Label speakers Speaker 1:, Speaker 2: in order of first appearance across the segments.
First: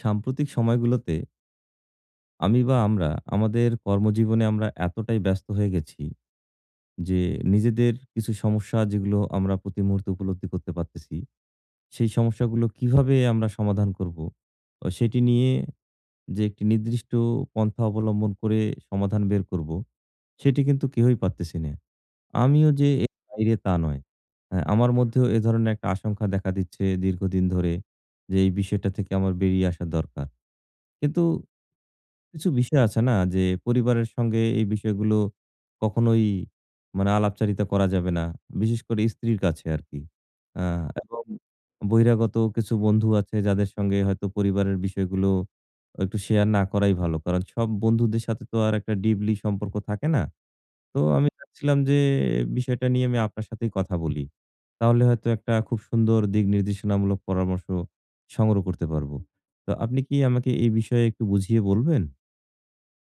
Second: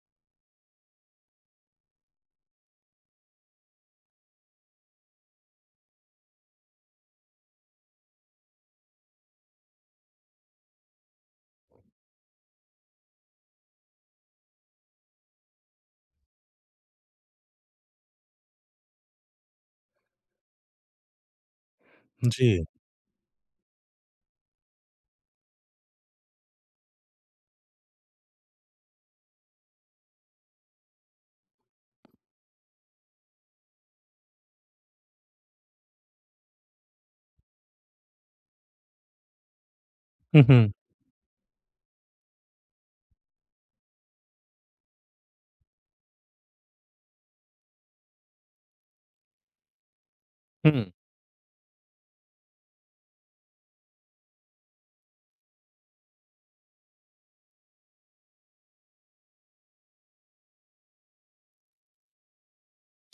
Speaker 1: সাম্প্রতিক সময়গুলোতে আমি বা আমরা আমাদের কর্মজীবনে আমরা এতটাই ব্যস্ত হয়ে গেছি যে নিজেদের কিছু সমস্যা যেগুলো আমরা প্রতি মুহূর্তে উপলব্ধি করতে পারতেছি সেই সমস্যাগুলো কিভাবে আমরা সমাধান করব ও সেটি নিয়ে যে একটি নির্দিষ্ট পন্থা অবলম্বন করে সমাধান বের করব সেটি কিন্তু কেউই পারতেছি না।
Speaker 2: জি।
Speaker 1: আমিও যে এর বাইরে তা নয়। হ্যাঁ, আমার মধ্যেও এ ধরনের একটা আশঙ্কা দেখা দিচ্ছে দীর্ঘদিন ধরে যে এই বিষয়টা থেকে আমার বেরিয়ে আসা দরকার। কিন্তু কিছু বিষয় আছে না যে পরিবারের সঙ্গে এই বিষয়গুলো কখনোই মানে আলাপচারিতা করা যাবে না। বিশেষ করে স্ত্রীর কাছে আরকি।
Speaker 2: হু, হু,
Speaker 1: আ এবং বহিরাগত কিছু বন্ধু আছে যাদের সঙ্গে হয়তো পরিবারের বিষয়গুলো একটু শেয়ার না করাই ভালো। কারণ সব বন্ধুদের সাথে তো আর একটা ডিপলি সম্পর্ক থাকে না।
Speaker 2: হুম।
Speaker 1: তো আমি চাচ্ছিলাম যে বিষয়টা নিয়ে আমি আপনার সাথেই কথা বলি। তাহলে হয়তো একটা খুব সুন্দর দিক নির্দেশনামূলক পরামর্শ সংগ্রহ করতে পারবো। তো আপনি কি আমাকে এই বিষয়ে একটু বুঝিয়ে বলবেন?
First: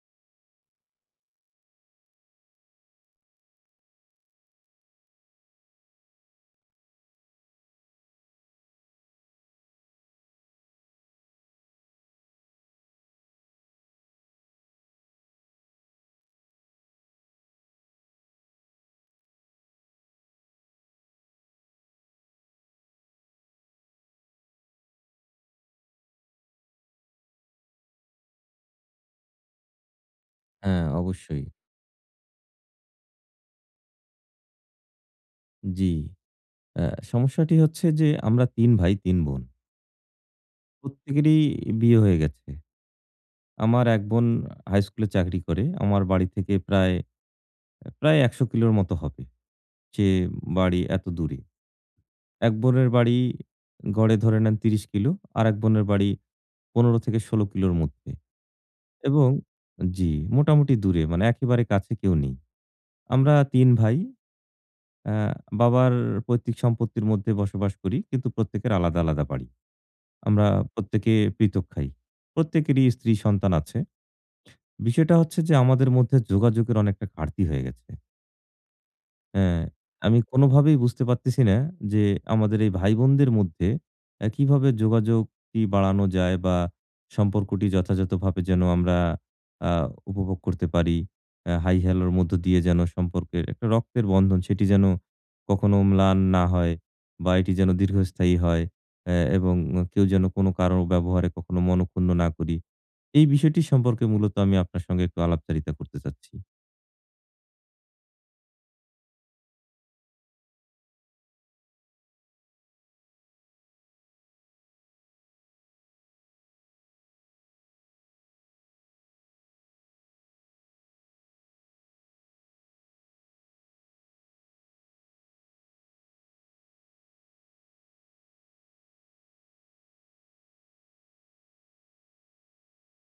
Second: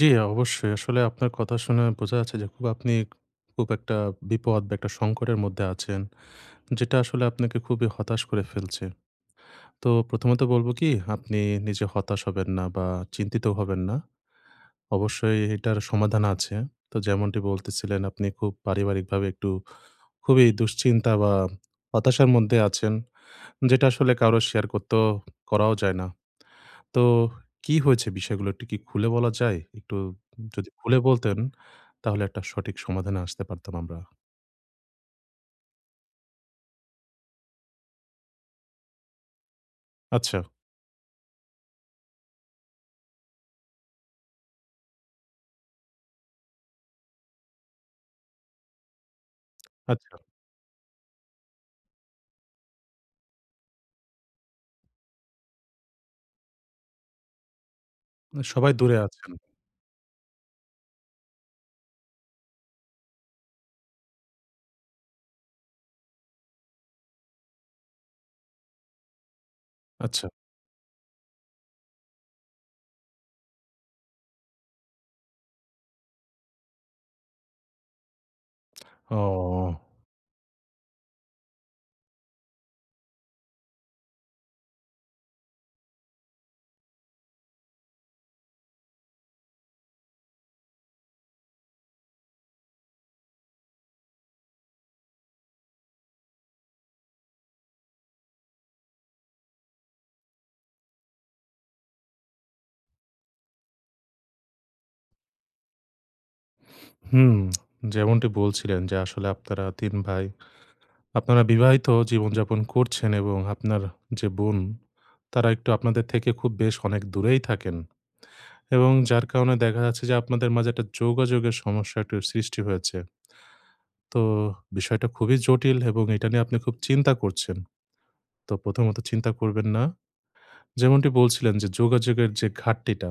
Speaker 2: জি, অবশ্যই। আসলে আপনার কথা শুনে বোঝা যাচ্ছে যে খুব আপনি খুব একটা বিপদ বা একটা সংকটের মধ্যে আছেন। যেটা আসলে আপনাকে খুবই হতাশ করে ফেলছে। তো প্রথমত বলব কি আপনি নিজে হতাশ হবেন না বা চিন্তিত হবেন না। অবশ্যই এটার সমাধান আছে। তো যেমনটি বলতেছিলেন আপনি খুব পারিবারিকভাবে একটু খুবই দুশ্চিন্তা বা হতাশার মধ্যে আছেন। যেটা আসলে কারো শেয়ার করাও যায় না। তো কি হয়েছে বিষয়গুলো একটু কি খুলে বলা যায়? একটু যদি
Speaker 1: হ্যাঁ,
Speaker 2: খুলে বলতেন
Speaker 1: অবশ্যই।
Speaker 2: তাহলে একটা সঠিক সমাধানে আসতে পারতাম আমরা।
Speaker 1: জি। আ সমস্যাটি হচ্ছে যে আমরা ৩ ভাই ৩ বোন।
Speaker 2: আচ্ছা,
Speaker 1: প্রত্যেকেরই বিয়ে হয়ে গেছে। আমার ১ বোন হাই স্কুলে চাকরি করে। আমার বাড়ি থেকে প্রায় ১০০ কিলোর মতো হবে। সে
Speaker 2: আচ্ছা।
Speaker 1: বাড়ি এত দূরে। ১ বোনের বাড়ি গড়ে ধরে নেন ৩০ কিলো। আরেক বোনের বাড়ি ১৫ থেকে ১৬ কিলোর মধ্যে।
Speaker 2: সবাই দূরে
Speaker 1: এবং
Speaker 2: আছেন।
Speaker 1: জি, মোটামুটি দূরে মানে একেবারে কাছে কেউ নেই। আমরা ৩ ভাই। আ বাবার পৈতৃক সম্পত্তির মধ্যে বসবাস করি। কিন্তু প্রত্যেকের আলাদা, আলাদা বাড়ি।
Speaker 2: আচ্ছা।
Speaker 1: আমরা প্রত্যেকে পৃথক খাই। প্রত্যেকেরই স্ত্রী সন্তান আছে। বিষয়টা হচ্ছে যে আমাদের মধ্যে যোগাযোগের অনেকটা ঘাটতি হয়ে গেছে। হ্যাঁ,
Speaker 2: ও!
Speaker 1: আমি কোনোভাবেই বুঝতে পারতেছি না যে আমাদের এই ভাই-বোনদের মধ্যে কিভাবে যোগাযোগটি বাড়ানো যায় বা সম্পর্কটি যথাযথভাবে যেন আমরা আ উপভোগ করতে পারি। হাই-হেলোর মধ্য দিয়ে যেন সম্পর্কের একটা রক্তের বন্ধন সেটি যেন কখনো ম্লান না হয় বা এটি যেন দীর্ঘস্থায়ী হয়, এবং কেউ যেন কোনো কারো ব্যবহারে কখনো মনঃক্ষুণ্ণ না করি। এই বিষয়টি সম্পর্কে মূলত আমি আপনার সঙ্গে একটু আলাপচারিতা করতে চাচ্ছি।
Speaker 2: হুম। যেমনটি বলছিলেন যে আসলে আপনারা ৩ ভাই। আপনারা বিবাহিত জীবনযাপন করছেন এবং আপনার যে বোন তারা একটু আপনাদের থেকে খুব বেশ অনেক দূরেই থাকেন, এবং যার কারণে দেখা যাচ্ছে যে আপনাদের মাঝে একটা যোগাযোগের সমস্যা একটু সৃষ্টি হয়েছে। তো বিষয়টা খুবই জটিল এবং এটা নিয়ে আপনি খুব চিন্তা করছেন। তো প্রথমত চিন্তা করবেন না। যেমনটি বলছিলেন যে যোগাযোগের যে ঘাটতিটা,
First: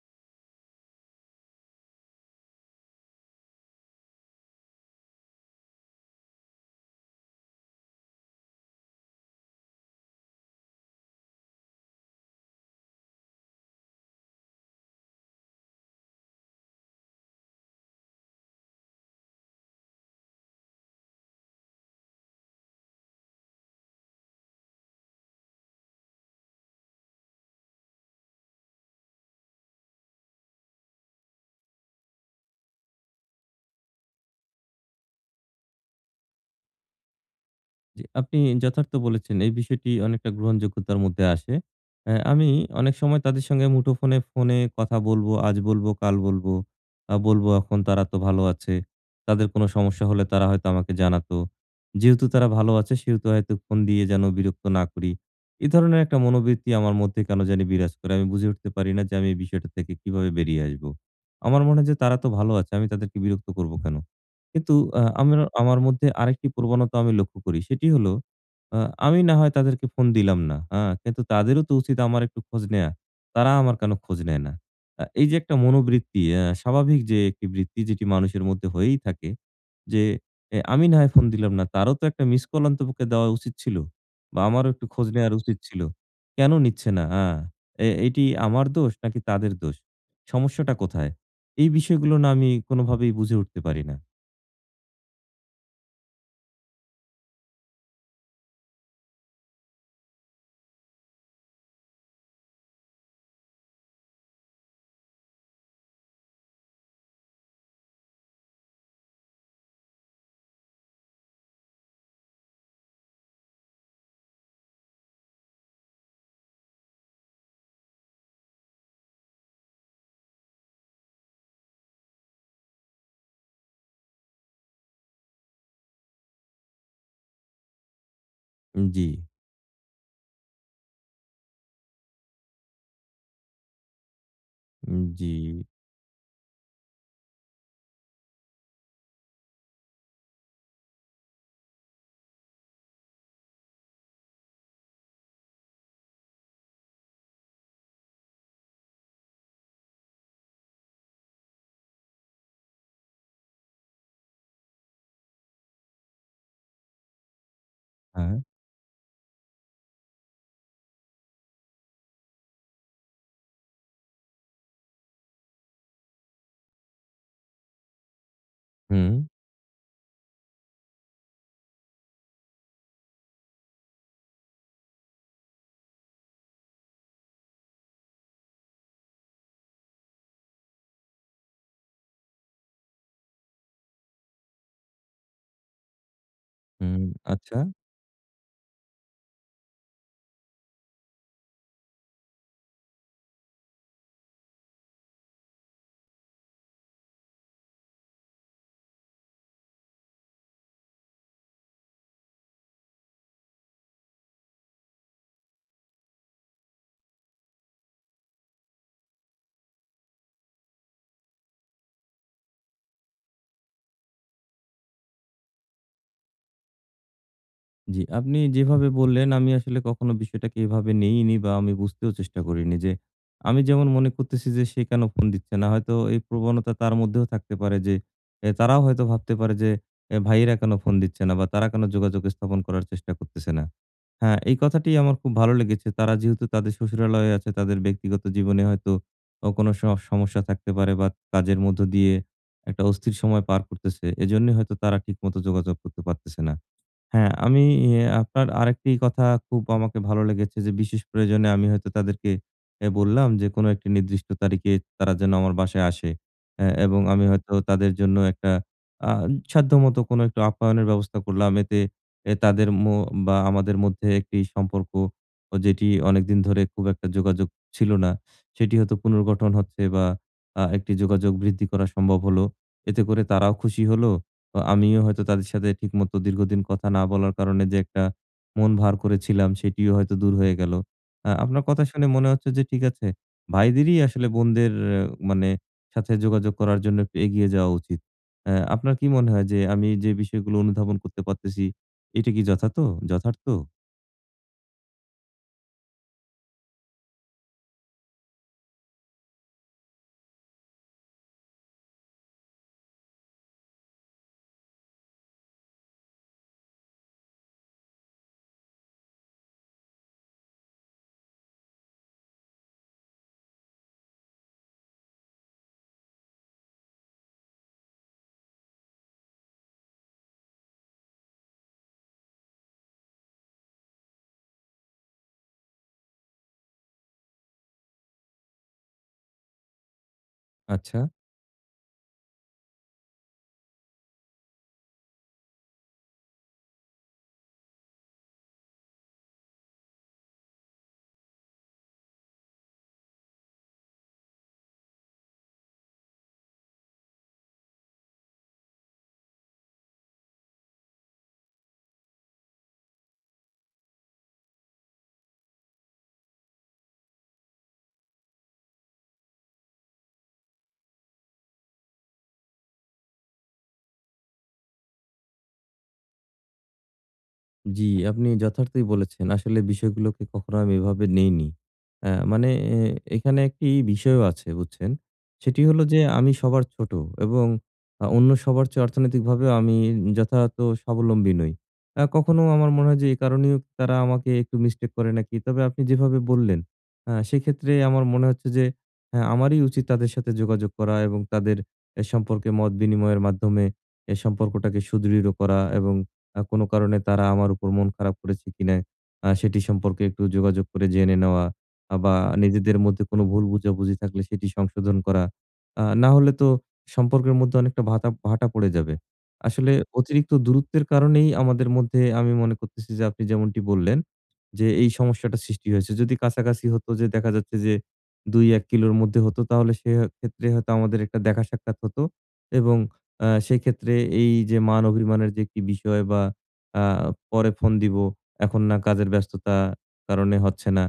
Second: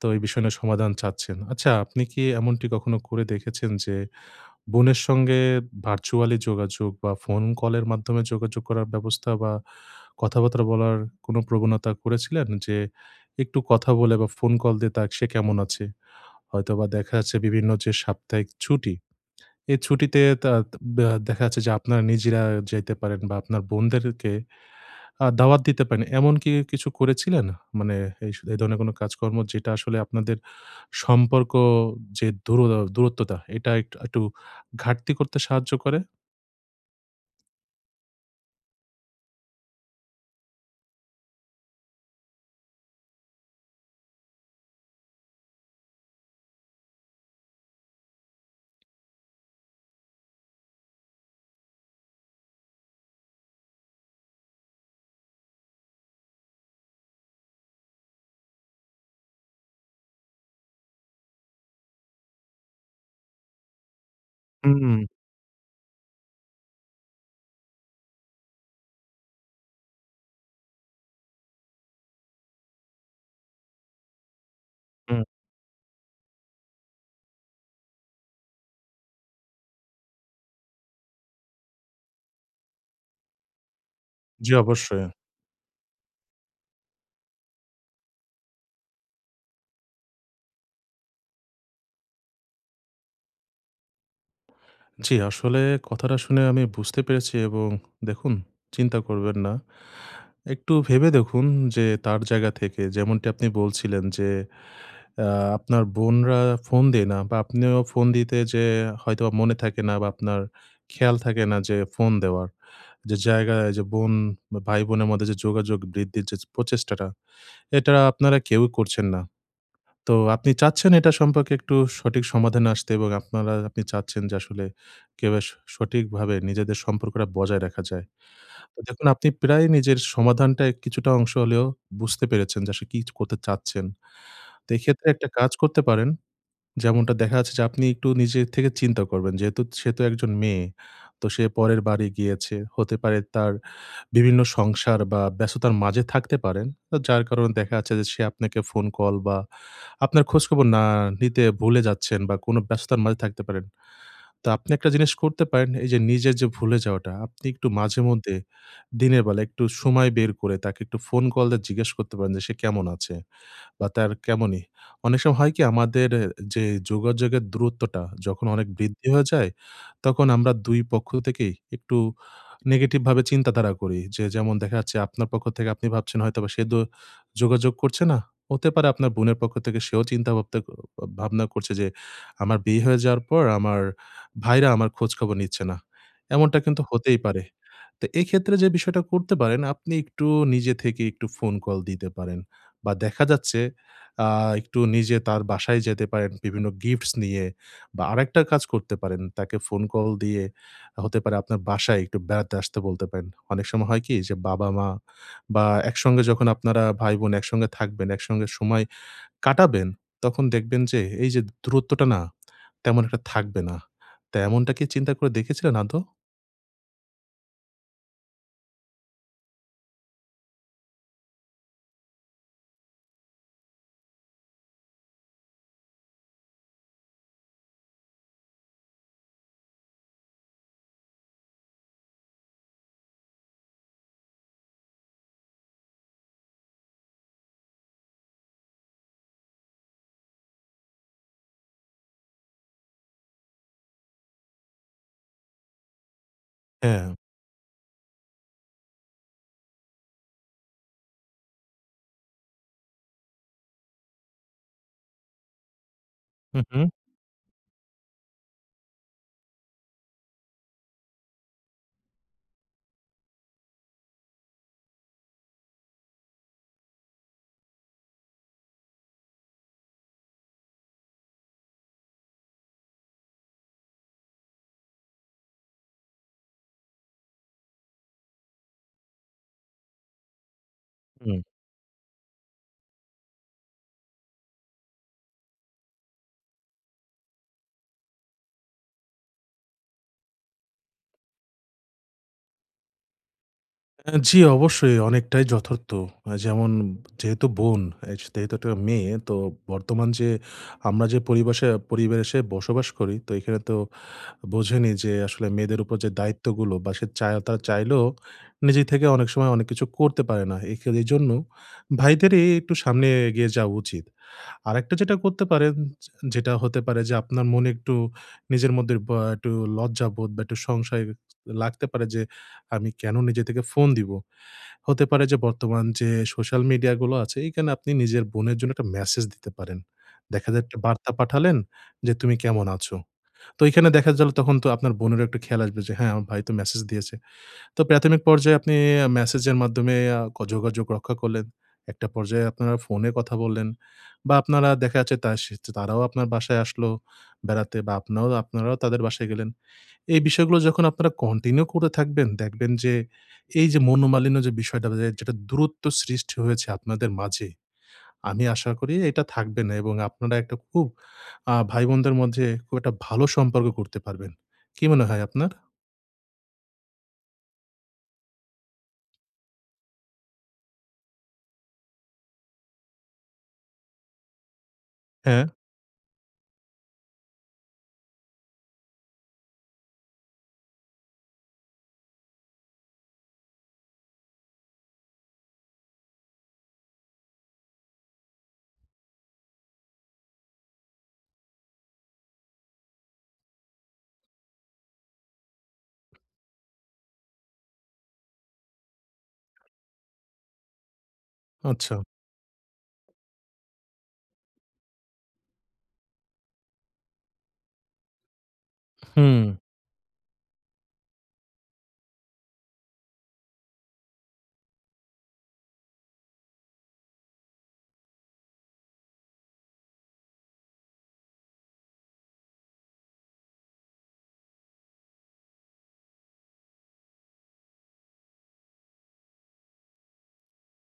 Speaker 2: তো এই বিষয় নিয়ে সমাধান চাচ্ছেন। আচ্ছা আপনি কি এমনটি কখনো করে দেখেছেন যে বোনের সঙ্গে ভার্চুয়ালি যোগাযোগ বা ফোন কলের মাধ্যমে যোগাযোগ করার ব্যবস্থা বা কথাবার্তা বলার কোনো প্রবণতা করেছিলেন? যে একটু কথা বলে বা ফোন কল দিয়ে তা সে কেমন আছে? হয়তোবা দেখা যাচ্ছে বিভিন্ন যে সাপ্তাহিক ছুটি এই ছুটিতে তা দেখা যাচ্ছে যে আপনারা নিজেরা যাইতে পারেন বা আপনার বোনদেরকে দাওয়াত দিতে পারেন। এমন কি কিছু করেছিলেন? মানে এই ধরনের কোন কাজকর্ম যেটা আসলে আপনাদের সম্পর্ক যে দূরত্বটা এটা একটু একটু ঘাটতি করতে সাহায্য করে?
Speaker 1: জি, আপনি যথার্থ বলেছেন। এই বিষয়টি অনেকটা গ্রহণযোগ্যতার মধ্যে আসে। আমি অনেক সময় তাদের সঙ্গে মুঠোফোনে ফোনে কথা বলব, আজ বলব, কাল বলব। বলব এখন তারা তো ভালো আছে। তাদের কোনো সমস্যা হলে তারা হয়তো আমাকে জানাতো। যেহেতু তারা ভালো আছে সেহেতু হয়তো ফোন দিয়ে যেন বিরক্ত না করি। এ ধরনের একটা মনোবৃত্তি আমার মধ্যে কেন জানি বিরাজ করে। আমি বুঝে উঠতে পারি না যে আমি এই বিষয়টা থেকে কিভাবে বেরিয়ে আসবো। আমার মনে হয় যে তারা তো ভালো আছে। আমি তাদেরকে বিরক্ত করব কেন? কিন্তু
Speaker 2: হুম, হুম।
Speaker 1: আ আমার আমার মধ্যে আরেকটি প্রবণতা আমি লক্ষ্য করি। সেটি হলো, আ আমি না হয় তাদেরকে ফোন দিলাম না। হ্যাঁ? কিন্তু তাদেরও তো উচিত আমার একটু খোঁজ নেয়া। তারা আমার কেন খোঁজ নেয় না? এই যে একটা মনোবৃত্তি, স্বাভাবিক যে একটি বৃত্তি যেটি মানুষের মধ্যে হয়েই থাকে যে আমি না হয় ফোন দিলাম না। তারও তো একটা মিস কল অন্তপক্ষে দেওয়া উচিত ছিল বা
Speaker 2: জি,
Speaker 1: আমারও একটু
Speaker 2: অবশ্যই।
Speaker 1: খোঁজ নেয়ার উচিত ছিল। কেন নিচ্ছে না? আ এ এটি আমার দোষ নাকি তাদের দোষ? সমস্যাটা কোথায়? এই বিষয়গুলো না আমি কোনোভাবেই বুঝে উঠতে পারি না।
Speaker 2: জি, আসলে কথাটা শুনে আমি বুঝতে পেরেছি এবং দেখুন চিন্তা করবেন না। একটু ভেবে দেখুন যে তার জায়গা থেকে যেমনটি আপনি বলছিলেন যে আ আপনার বোনরা ফোন দেয় না বা আপনিও ফোন দিতে যেয়ে হয়তোবা মনে থাকে না বা আপনার খেয়াল থাকে না যে ফোন দেওয়ার। যে জায়গায় যে বোন বা ভাই-বোনের মধ্যে যে যোগাযোগ বৃদ্ধির যে প্রচেষ্টাটা, এটা আপনারা কেউই করছেন না। তো আপনি চাচ্ছেন এটা সম্পর্কে একটু সঠিক সমাধানে আসতে এবং আপনি চাচ্ছেন যে আসলে কিভাবে সঠিকভাবে নিজেদের সম্পর্কটা বজায় রাখা যায়। তো
Speaker 1: জি,
Speaker 2: দেখুন আপনি প্রায় নিজের সমাধানটা কিছুটা অংশ হলেও বুঝতে পেরেছেন যে আসলে কি করতে চাচ্ছেন। তো এক্ষেত্রে একটা
Speaker 1: জি।
Speaker 2: কাজ করতে পারেন, যেমনটা দেখা যাচ্ছে যে আপনি একটু নিজে থেকে চিন্তা করবেন। যেহেতু সে তো একজন মেয়ে। তো সে পরের বাড়ি গিয়েছে। হতে পারে তার বিভিন্ন সংসার বা ব্যস্ততার মাঝে থাকতে পারেন। তো যার কারণে দেখা যাচ্ছে যে সে আপনাকে ফোন কল বা আপনার খোঁজখবর না নিতে ভুলে যাচ্ছেন বা কোনো ব্যস্ততার মাঝে থাকতে পারেন। তো আপনি একটা জিনিস করতে পারেন, এই যে নিজের যে ভুলে যাওয়াটা, আপনি একটু মাঝেমধ্যে
Speaker 1: হ্যাঁ।
Speaker 2: দিনের বেলা একটু সময় বের করে তাকে একটু ফোন কল দিয়ে জিজ্ঞেস করতে পারেন যে সে কেমন আছে? বা তার কেমনই। অনেক সময় হয় কি আমাদের যে যোগাযোগের দূরত্বটা যখন অনেক বৃদ্ধি
Speaker 1: হুম,
Speaker 2: হয়ে যায়, তখন আমরা ২ পক্ষ থেকেই একটু নেগেটিভ ভাবে চিন্তাধারা করি। যে যেমন দেখা যাচ্ছে আপনার পক্ষ থেকে আপনি ভাবছেন হয়তোবা সে যোগাযোগ করছে না। হতে পারে আপনার বোনের পক্ষ থেকে সেও চিন্তা ভাবতে ভাবনা করছে যে আমার বিয়ে হয়ে যাওয়ার পর আমার ভাইরা আমার খোঁজখবর নিচ্ছে না। এমনটা কিন্তু
Speaker 1: হুম।
Speaker 2: হতেই পারে।
Speaker 1: আচ্ছা।
Speaker 2: তো এক্ষেত্রে যে বিষয়টা করতে পারেন, আপনি একটু নিজে থেকে একটু ফোন কল দিতে পারেন। বা দেখা যাচ্ছে আ একটু নিজে তার বাসায় যেতে পারেন বিভিন্ন গিফটস নিয়ে। বা আরেকটা কাজ করতে পারেন, তাকে ফোন কল দিয়ে হতে পারে আপনার বাসায় একটু বেড়াতে আসতে বলতে পারেন। অনেক সময় হয় কি যে বাবা-মা বা একসঙ্গে যখন আপনারা ভাই-বোন একসঙ্গে থাকবেন, একসঙ্গে সময় কাটাবেন, তখন দেখবেন যে এই যে দূরত্বটা না তেমন একটা থাকবে না। তা এমনটা কি চিন্তা করে দেখেছিলেন আদৌ?
Speaker 1: জি, আপনি যেভাবে বললেন আমি আসলে কখনো বিষয়টাকে এভাবে নেইনি বা আমি বুঝতেও চেষ্টা করিনি যে আমি যেমন মনে করতেছি যে সে কেন ফোন দিচ্ছে না হয়তো এই প্রবণতা তার মধ্যেও থাকতে পারে যে তারাও হয়তো ভাবতে পারে যে ভাইয়েরা কেন ফোন দিচ্ছে না বা তারা কেন যোগাযোগ স্থাপন করার চেষ্টা করতেছে না। হ্যাঁ, এই কথাটি আমার খুব ভালো লেগেছে। তারা যেহেতু তাদের শ্বশুরালয়ে আছে তাদের ব্যক্তিগত জীবনে হয়তো ও কোনো সমস্যা থাকতে পারে বা কাজের মধ্য দিয়ে একটা অস্থির সময় পার করতেছে, এজন্য হয়তো তারা ঠিকমতো যোগাযোগ করতে পারতেছে না।
Speaker 2: হ্যাঁ।
Speaker 1: হ্যাঁ, আমি এ আপনার আরেকটি কথা খুব আমাকে ভালো লেগেছে যে, বিশেষ প্রয়োজনে আমি হয়তো তাদেরকে বললাম যে, কোনো একটি নির্দিষ্ট তারিখে তারা যেন আমার বাসায় আসে।
Speaker 2: হু, হু।
Speaker 1: এবং আমি হয়তো তাদের জন্য একটা আ সাধ্যমতো কোনো একটু আপ্যায়নের ব্যবস্থা করলাম। এতে এ তাদের মো বা আমাদের মধ্যে একটি সম্পর্ক ও যেটি অনেকদিন ধরে খুব একটা যোগাযোগ ছিল না, সেটি হয়তো পুনর্গঠন হচ্ছে বা একটি যোগাযোগ বৃদ্ধি করা সম্ভব হলো। এতে করে তারাও খুশি হলো, তো আমিও হয়তো তাদের সাথে ঠিকমতো দীর্ঘদিন কথা না বলার কারণে যে একটা মন ভার করেছিলাম সেটিও হয়তো দূর হয়ে গেল।
Speaker 2: হুম।
Speaker 1: আপনার কথা শুনে মনে হচ্ছে যে ঠিক আছে, ভাইদেরই আসলে বোনদের মানে সাথে যোগাযোগ করার জন্য একটু এগিয়ে যাওয়া উচিত। আপনার কি মনে হয় যে আমি যে বিষয়গুলো অনুধাবন করতে পারতেছি, এটা কি যথার্থ যথার্থ?
Speaker 2: জি, অবশ্যই অনেকটাই যথার্থ। যেমন যেহেতু বোন, যেহেতু একটা মেয়ে, তো বর্তমান যে আমরা যে পরিবেশে পরিবেশে বসবাস করি তো এখানে তো বোঝেনই যে আসলে মেয়েদের উপর যে দায়িত্বগুলো বা সে চায় তারা চাইলেও নিজে থেকে অনেক সময় অনেক কিছু করতে পারে না। এজন্য ভাইদেরই একটু সামনে এগিয়ে যাওয়া উচিত। আরেকটা যেটা করতে পারেন, যেটা হতে পারে যে আপনার মনে একটু নিজের মধ্যে বা একটু লজ্জাবোধ বা একটু সংশয় লাগতে পারে যে আমি কেন নিজে থেকে ফোন দিব? হতে পারে যে বর্তমান যে সোশ্যাল মিডিয়া গুলো আছে এখানে আপনি নিজের বোনের জন্য একটা মেসেজ দিতে পারেন। দেখা যায় একটা
Speaker 1: আচ্ছা।
Speaker 2: বার্তা পাঠালেন যে, "তুমি কেমন আছো?" তো এখানে দেখা গেল তখন তো আপনার বোনেরও একটু খেয়াল আসবে যে, "হ্যাঁ, আমার ভাই তো মেসেজ দিয়েছে।" তো প্রাথমিক পর্যায়ে আপনি মেসেজের মাধ্যমে আ ক যোগাযোগ রক্ষা করলেন। একটা পর্যায়ে আপনারা ফোনে কথা বললেন বা আপনারা দেখা যাচ্ছে তা সে তারাও আপনার বাসায় আসলো বেড়াতে বা আপনারাও আপনারাও তাদের বাসায় গেলেন। এই বিষয়গুলো যখন আপনারা কন্টিনিউ করে থাকবেন, দেখবেন যে এই যে মনোমালিন্য যে বিষয়টা যে যেটা দূরত্ব সৃষ্টি হয়েছে আপনাদের মাঝে, আমি আশা করি এটা থাকবে না এবং আপনারা একটা খুব ভাই-বোনদের মধ্যে খুব একটা ভালো সম্পর্ক করতে পারবেন। কি মনে হয় আপনার?
Speaker 1: জি, আপনি যথার্থই বলেছেন। আসলে বিষয়গুলোকে কখনো আমি এভাবে নেইনি। মানে এ এখানে একটি বিষয়ও আছে বুঝছেন?
Speaker 2: হ্যাঁ?
Speaker 1: সেটি হলো যে আমি সবার ছোট এবং অন্য সবার চেয়ে অর্থনৈতিকভাবেও আমি যথাযথ স্বাবলম্বী নই। কখনো আমার মনে হয় যে এ কারণেও তারা আমাকে একটু মিস্টেক করে নাকি। তবে আপনি যেভাবে বললেন, সেক্ষেত্রে আমার মনে হচ্ছে যে হ্যাঁ, আমারই উচিত তাদের সাথে যোগাযোগ করা এবং তাদের এ সম্পর্কে মত বিনিময়ের মাধ্যমে এ সম্পর্কটাকে সুদৃঢ় করা এবং কোনো কারণে তারা আমার উপর মন খারাপ করেছে কিনা সেটি সম্পর্কে একটু যোগাযোগ করে জেনে নেওয়া,
Speaker 2: আচ্ছা।
Speaker 1: বা নিজেদের মধ্যে কোনো ভুল বুঝাবুঝি থাকলে সেটি সংশোধন করা। না হলে তো সম্পর্কের মধ্যে অনেকটা ভাটা পড়ে যাবে।
Speaker 2: হুম,
Speaker 1: আসলে অতিরিক্ত দূরত্বের কারণেই আমাদের মধ্যে আমি মনে করতেছি যে আপনি যেমনটি বললেন যে এই সমস্যাটা সৃষ্টি হয়েছে। যদি কাছাকাছি হতো যে দেখা যাচ্ছে যে ২-১ কিলোর মধ্যে হতো তাহলে সে ক্ষেত্রে হয়তো আমাদের একটা দেখা সাক্ষাৎ হতো এবং সেক্ষেত্রে এই যে মান অভিমানের যে একটি বিষয় বা আ পরে ফোন দিব, এখন না কাজের ব্যস্ততা কারণে হচ্ছে না।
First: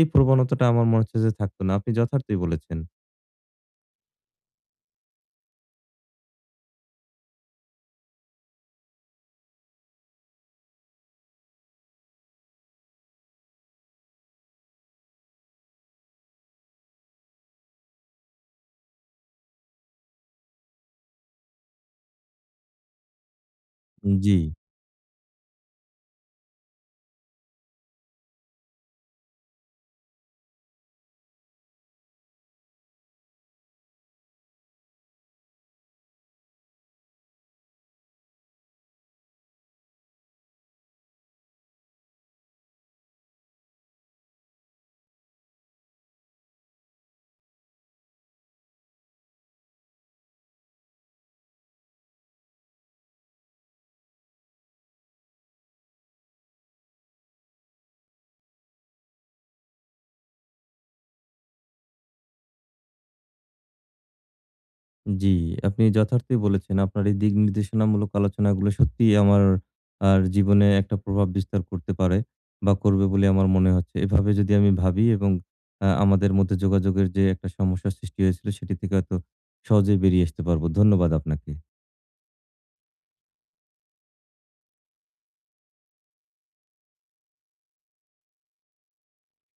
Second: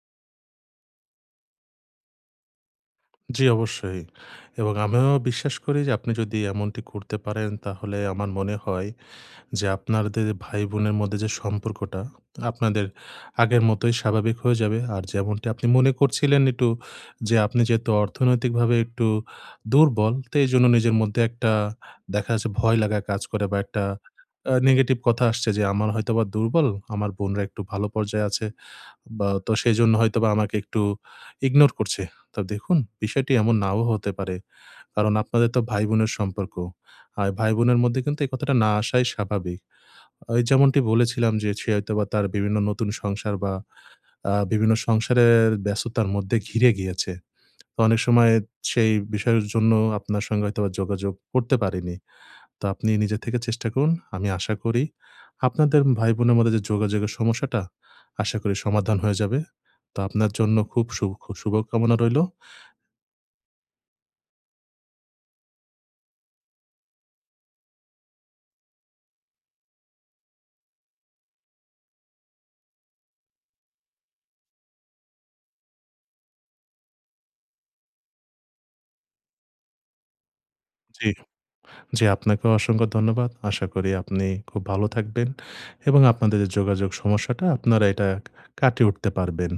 Speaker 1: এই প্রবণতাটা আমার মনে হচ্ছে যে থাকতো না। আপনি যথার্থই বলেছেন।
Speaker 2: জি অবশ্যই। এবং আমিও বিশ্বাস করি যে আপনি যদি এমনটি করতে পারেন তাহলে আমার মনে হয় যে আপনাদের ভাই-বোনের মধ্যে যে সম্পর্কটা, আপনাদের আগের মতোই স্বাভাবিক হয়ে যাবে। আর যেমনটি আপনি মনে করছিলেন একটু যে আপনি যেহেতু অর্থনৈতিকভাবে একটু দুর্বল, তো এইজন্য নিজের মধ্যে একটা দেখা যাচ্ছে ভয় লাগা কাজ করে বা একটা
Speaker 1: জি।
Speaker 2: নেগেটিভ কথা আসছে যে, "আমার হয়তোবা দুর্বল, আমার বোনরা একটু ভালো পর্যায়ে আছে বা তো সেজন্য হয়তোবা আমাকে একটু ইগনোর করছে।" তো দেখুন বিষয়টি এমন নাও হতে পারে। কারণ আপনাদের তো ভাই-বোনের সম্পর্ক। আর ভাই-বোনের মধ্যে কিন্তু এই কথাটা না আসাই স্বাভাবিক। যেমনটি বলেছিলাম যে সে হয়তোবা তার বিভিন্ন নতুন সংসার বা বিভিন্ন সংসারের ব্যস্ততার মধ্যে ঘিরে গিয়েছে। তো অনেক সময় সেই বিষয়ের জন্য আপনার সঙ্গে হয়তোবা যোগাযোগ করতে পারিনি। তো আপনি নিজে থেকে চেষ্টা করুন। আমি আশা করি আপনাদের ভাই-বোনের মধ্যে যে যোগাযোগের সমস্যাটা আশা করি সমাধান হয়ে যাবে। তো আপনার জন্য খুব শুভকামনা রইলো।
Speaker 1: জি, আপনি যথার্থই বলেছেন। আপনার এই দিক নির্দেশনামূলক আলোচনাগুলো সত্যিই আমার আর জীবনে একটা প্রভাব বিস্তার করতে পারে বা করবে বলে আমার মনে হচ্ছে। এভাবে যদি আমি ভাবি এবং আমাদের মধ্যে যোগাযোগের যে একটা সমস্যার সৃষ্টি হয়েছিল সেটি থেকে হয়তো সহজেই বেরিয়ে আসতে পারবো।
Speaker 2: জি,
Speaker 1: ধন্যবাদ আপনাকে।
Speaker 2: জি আপনাকেও অসংখ্য ধন্যবাদ। আশা করি আপনি খুব ভালো থাকবেন এবং আপনাদের যে যোগাযোগ সমস্যাটা আপনারা এটা কাটিয়ে উঠতে পারবেন।